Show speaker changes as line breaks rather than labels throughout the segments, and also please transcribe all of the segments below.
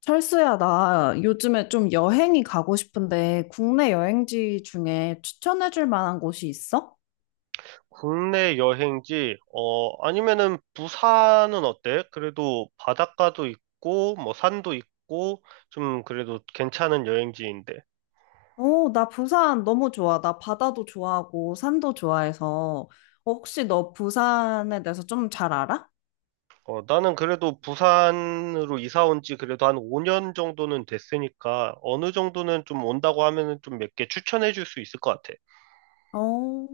철수야, 나 요즘에 좀 여행이 가고 싶은데 국내 여행지 중에 추천해줄 만한 곳이 있어?
국내 여행지, 아니면은 부산은 어때? 그래도 바닷가도 있고, 뭐 산도 있고, 좀 그래도 괜찮은 여행지인데.
어, 나 부산 너무 좋아. 나 바다도 좋아하고 산도 좋아해서 어, 혹시 너 부산에 대해서 좀 잘 알아?
나는 그래도 부산으로 이사 온지 그래도 한 5년 정도는 됐으니까, 어느 정도는 좀 온다고 하면은 좀 몇 개 추천해 줄 수 있을 것 같아.
어,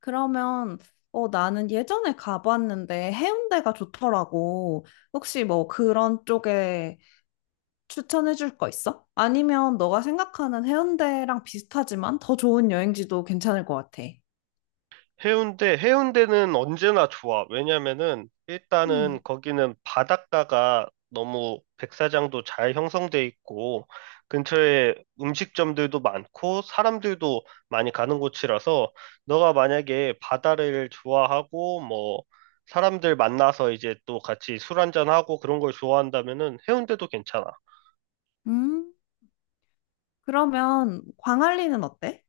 그러면 어, 나는 예전에 가봤는데 해운대가 좋더라고. 혹시 뭐 그런 쪽에 추천해줄 거 있어? 아니면 너가 생각하는 해운대랑 비슷하지만 더 좋은 여행지도 괜찮을 것 같아.
해운대, 해운대는 언제나 좋아. 왜냐면은 일단은
음.
거기는 바닷가가 너무 백사장도 잘 형성돼 있고 근처에 음식점들도 많고 사람들도 많이 가는 곳이라서 너가 만약에 바다를 좋아하고 뭐 사람들 만나서 이제 또 같이 술 한잔하고 그런 걸 좋아한다면은 해운대도 괜찮아.
음, 그러면 광안리는 어때?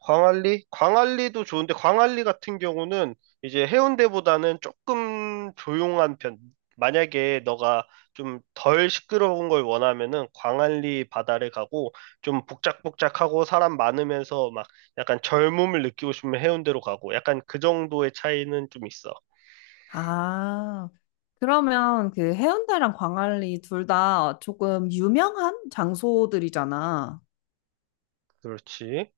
광안리? 광안리도 좋은데 광안리 같은 경우는 이제 해운대보다는 조금 조용한 편. 만약에 너가 좀 덜 시끄러운 걸 원하면은 광안리 바다를 가고 좀 복작복작하고 사람 많으면서 막 약간 젊음을 느끼고 싶으면 해운대로 가고 약간 그 정도의 차이는 좀 있어.
아, 그러면 그 해운대랑 광안리 둘 다 조금 유명한 장소들이잖아.
그렇지.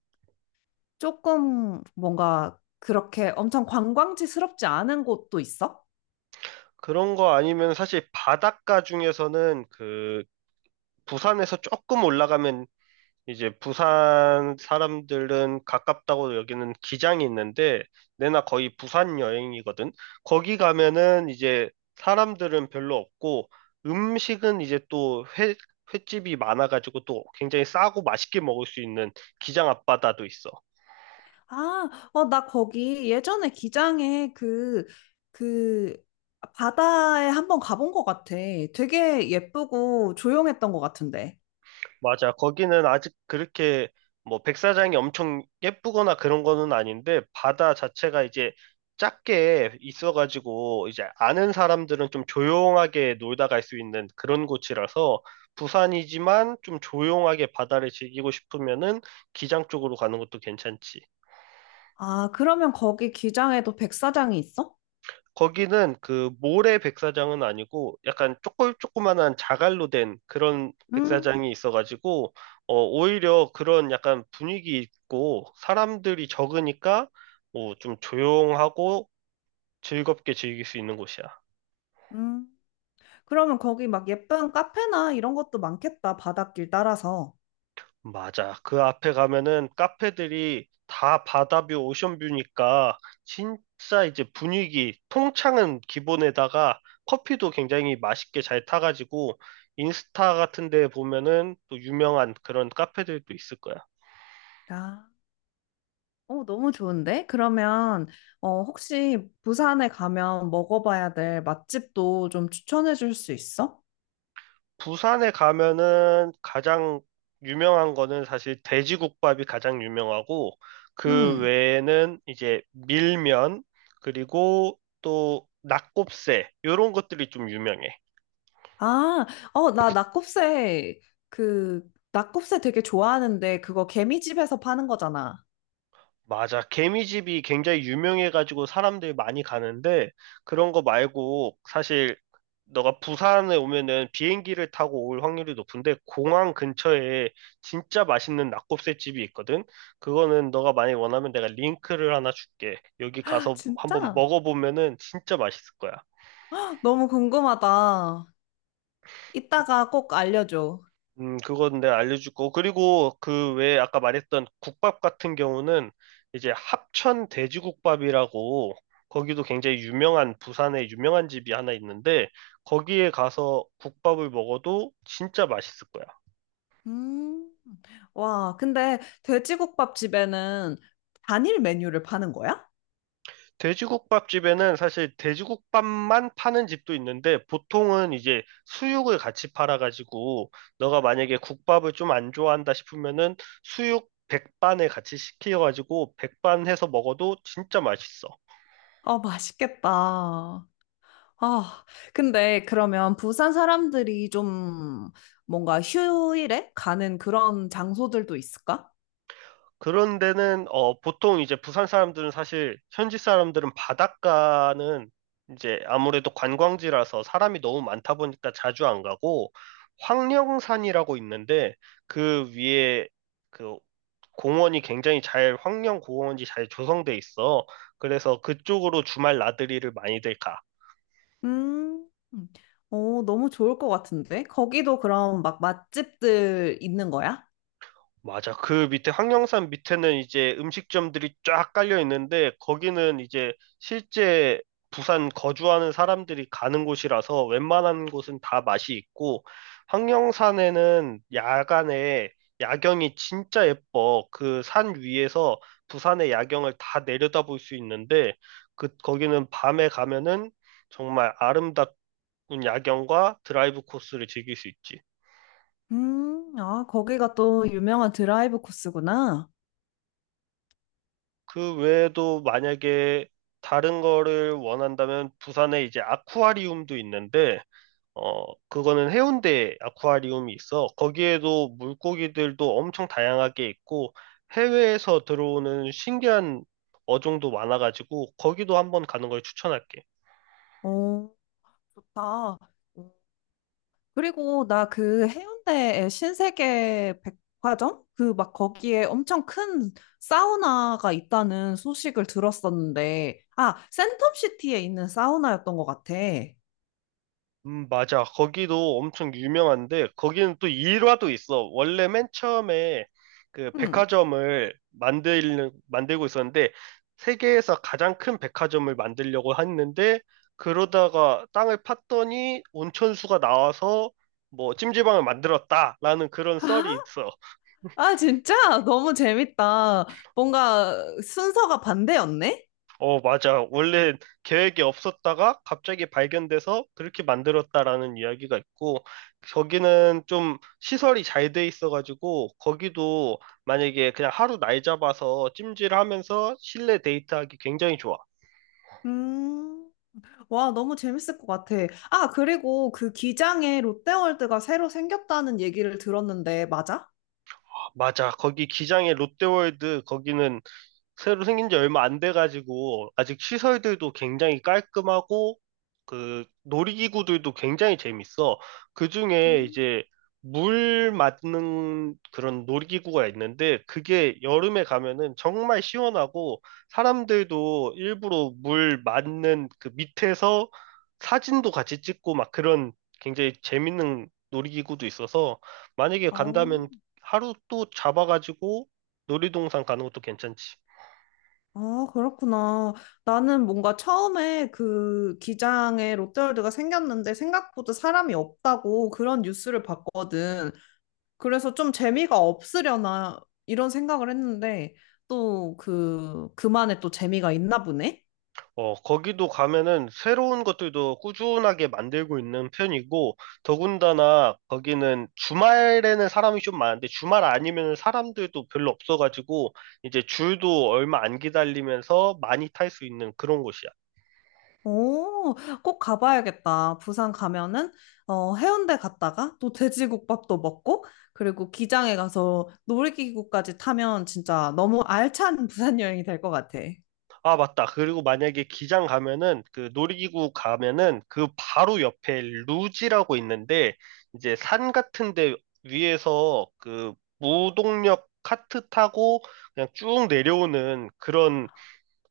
조금 뭔가 그렇게 엄청 관광지스럽지 않은 곳도 있어?
그런 거 아니면 사실 바닷가 중에서는 그 부산에서 조금 올라가면 이제 부산 사람들은 가깝다고 여기는 기장이 있는데 내나 거의 부산 여행이거든. 거기 가면은 이제 사람들은 별로 없고 음식은 이제 또 횟집이 많아가지고 또 굉장히 싸고 맛있게 먹을 수 있는 기장 앞바다도 있어.
아, 어, 나 거기 예전에 기장에 그, 바다에 한번 가본 것 같아. 되게 예쁘고 조용했던 것 같은데.
맞아. 거기는 아직 그렇게 뭐 백사장이 엄청 예쁘거나 그런 거는 아닌데 바다 자체가 이제 작게 있어가지고 이제 아는 사람들은 좀 조용하게 놀다 갈 수 있는 그런 곳이라서 부산이지만 좀 조용하게 바다를 즐기고 싶으면은 기장 쪽으로 가는 것도 괜찮지.
아, 그러면 거기 기장에도 백사장이 있어?
거기는 그 모래 백사장은 아니고 약간 조금 조그만한 자갈로 된 그런
음,
백사장이 있어가지고 오히려 그런 약간 분위기 있고 사람들이 적으니까 뭐 좀 조용하고 즐겁게 즐길 수 있는 곳이야.
음. 그러면 거기 막 예쁜 카페나 이런 것도 많겠다. 바닷길 따라서.
맞아. 그 앞에 가면은 카페들이 다 바다뷰, 오션뷰니까 진짜 이제 분위기, 통창은 기본에다가 커피도 굉장히 맛있게 잘 타가지고 인스타 같은 데 보면은 또 유명한 그런 카페들도 있을 거야.
아, 어, 너무 좋은데? 그러면, 어, 혹시 부산에 가면 먹어봐야 될 맛집도 좀 추천해 줄 수 있어?
부산에 가면은 가장 유명한 거는 사실 돼지국밥이 가장 유명하고 그
응.
외에는 이제 밀면 그리고 또 낙곱새 이런 것들이 좀 유명해.
아, 어, 나 그, 낙곱새 되게 좋아하는데, 그거 개미집에서 파는 거잖아.
맞아. 개미집이 굉장히 유명해가지고 사람들이 많이 가는데, 그런 거 말고, 사실, 너가 부산에 오면은 비행기를 타고 올 확률이 높은데, 공항 근처에 진짜 맛있는 낙곱새집이 있거든? 그거는 너가 많이 원하면 내가 링크를 하나 줄게. 여기
아,
가서 한번
진짜?
먹어보면은 진짜 맛있을 거야.
너무 궁금하다. 이따가 꼭 알려줘.
그건 내가 알려주고. 그리고 그 외에 아까 말했던 국밥 같은 경우는 이제 합천 돼지국밥이라고 거기도 굉장히 유명한 부산에 유명한 집이 하나 있는데 거기에 가서 국밥을 먹어도 진짜 맛있을 거야.
음. 와, 근데 돼지국밥 집에는 단일 메뉴를 파는 거야?
돼지국밥집에는 사실 돼지국밥만 파는 집도 있는데 보통은 이제 수육을 같이 팔아가지고 너가 만약에 국밥을 좀 안 좋아한다 싶으면은 수육 백반에 같이 시켜가지고 백반 해서 먹어도 진짜 맛있어.
아, 맛있겠다. 아, 근데 그러면 부산 사람들이 좀 뭔가 휴일에 가는 그런 장소들도 있을까?
그런 데는 보통 이제 부산 사람들은 사실 현지 사람들은 바닷가는 이제 아무래도 관광지라서 사람이 너무 많다 보니까 자주 안 가고 황령산이라고 있는데 그 위에 그 공원이 굉장히 잘, 황령 공원이 잘 조성돼 있어. 그래서 그쪽으로 주말 나들이를 많이들 가.
음, 오, 너무 좋을 것 같은데? 거기도 그럼 막 맛집들 있는 거야?
맞아. 그 밑에 황령산 밑에는 이제 음식점들이 쫙 깔려 있는데 거기는 이제 실제 부산 거주하는 사람들이 가는 곳이라서 웬만한 곳은 다 맛이 있고 황령산에는 야간에 야경이 진짜 예뻐. 그 산 위에서 부산의 야경을 다 내려다볼 수 있는데 그 거기는 밤에 가면은 정말 아름답은 야경과 드라이브 코스를 즐길 수 있지.
아, 거기가 또 유명한 드라이브 코스구나.
그 외에도 만약에 다른 거를 원한다면 부산에 이제 아쿠아리움도 있는데, 그거는 해운대 아쿠아리움이 있어. 거기에도 물고기들도 엄청 다양하게 있고, 해외에서 들어오는 신기한 어종도 많아가지고, 거기도 한번 가는 걸 추천할게.
오, 좋다. 그리고 나 그 해운대에 신세계 백화점? 그 막 거기에 엄청 큰 사우나가 있다는 소식을 들었었는데, 아, 센텀시티에 있는 사우나였던 것 같아.
맞아. 거기도 엄청 유명한데, 거기는 또 일화도 있어. 원래 맨 처음에 그
음.
백화점을 만들고 있었는데, 세계에서 가장 큰 백화점을 만들려고 했는데, 그러다가 땅을 팠더니 온천수가 나와서 뭐 찜질방을 만들었다라는 그런 썰이 있어.
아, 진짜? 너무 재밌다. 뭔가 순서가 반대였네?
어, 맞아. 원래 계획이 없었다가 갑자기 발견돼서 그렇게 만들었다라는 이야기가 있고, 거기는 좀 시설이 잘 돼 있어가지고, 거기도 만약에 그냥 하루 날 잡아서 찜질하면서 실내 데이트하기 굉장히 좋아.
음, 와, 너무 재밌을 것 같아. 아, 그리고 그 기장에 롯데월드가 새로 생겼다는 얘기를 들었는데, 맞아?
맞아. 거기 기장의 롯데월드, 거기는 새로 생긴 지 얼마 안 돼가지고 아직 시설들도 굉장히 깔끔하고 그 놀이기구들도 굉장히 재밌어. 그중에
음.
이제 물 맞는 그런 놀이기구가 있는데 그게 여름에 가면은 정말 시원하고 사람들도 일부러 물 맞는 그 밑에서 사진도 같이 찍고 막 그런 굉장히 재밌는 놀이기구도 있어서 만약에
어,
간다면 하루 또 잡아가지고 놀이동산 가는 것도 괜찮지.
아, 그렇구나. 나는 뭔가 처음에 그 기장에 롯데월드가 생겼는데 생각보다 사람이 없다고 그런 뉴스를 봤거든. 그래서 좀 재미가 없으려나 이런 생각을 했는데 또 그 그만의 또 재미가 있나 보네.
어, 거기도 가면은 새로운 것들도 꾸준하게 만들고 있는 편이고, 더군다나 거기는 주말에는 사람이 좀 많은데, 주말 아니면 사람들도 별로 없어가지고, 이제 줄도 얼마 안 기다리면서 많이 탈 수 있는 그런 곳이야.
오, 꼭 가봐야겠다. 부산 가면은 어, 해운대 갔다가 또 돼지국밥도 먹고 그리고 기장에 가서 놀이기구까지 타면 진짜 너무 알찬 부산 여행이 될 것 같아.
아, 맞다. 그리고 만약에 기장 가면은, 그 놀이기구 가면은, 그 바로 옆에 루지라고 있는데, 이제 산 같은 데 위에서 그 무동력 카트 타고 그냥 쭉 내려오는 그런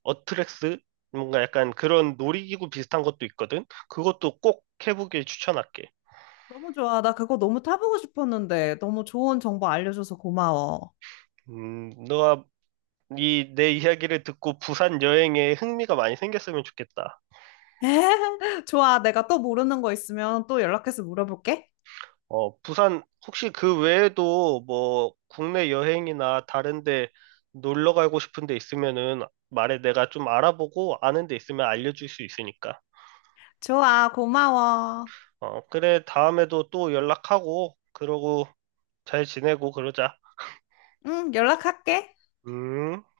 어트렉스 뭔가 약간 그런 놀이기구 비슷한 것도 있거든. 그것도 꼭 해보길 추천할게.
너무 좋아. 나 그거 너무 타보고 싶었는데 너무 좋은 정보 알려줘서 고마워.
너가 이 내 이야기를 듣고 부산 여행에 흥미가 많이 생겼으면 좋겠다.
좋아. 내가 또 모르는 거 있으면 또 연락해서 물어볼게.
어, 부산 혹시 그 외에도 뭐 국내 여행이나 다른데 놀러 가고 싶은 데 있으면은 말해 내가 좀 알아보고 아는 데 있으면 알려줄 수 있으니까.
좋아. 고마워.
어, 그래 다음에도 또 연락하고 그러고 잘 지내고 그러자.
응, 연락할게.
음.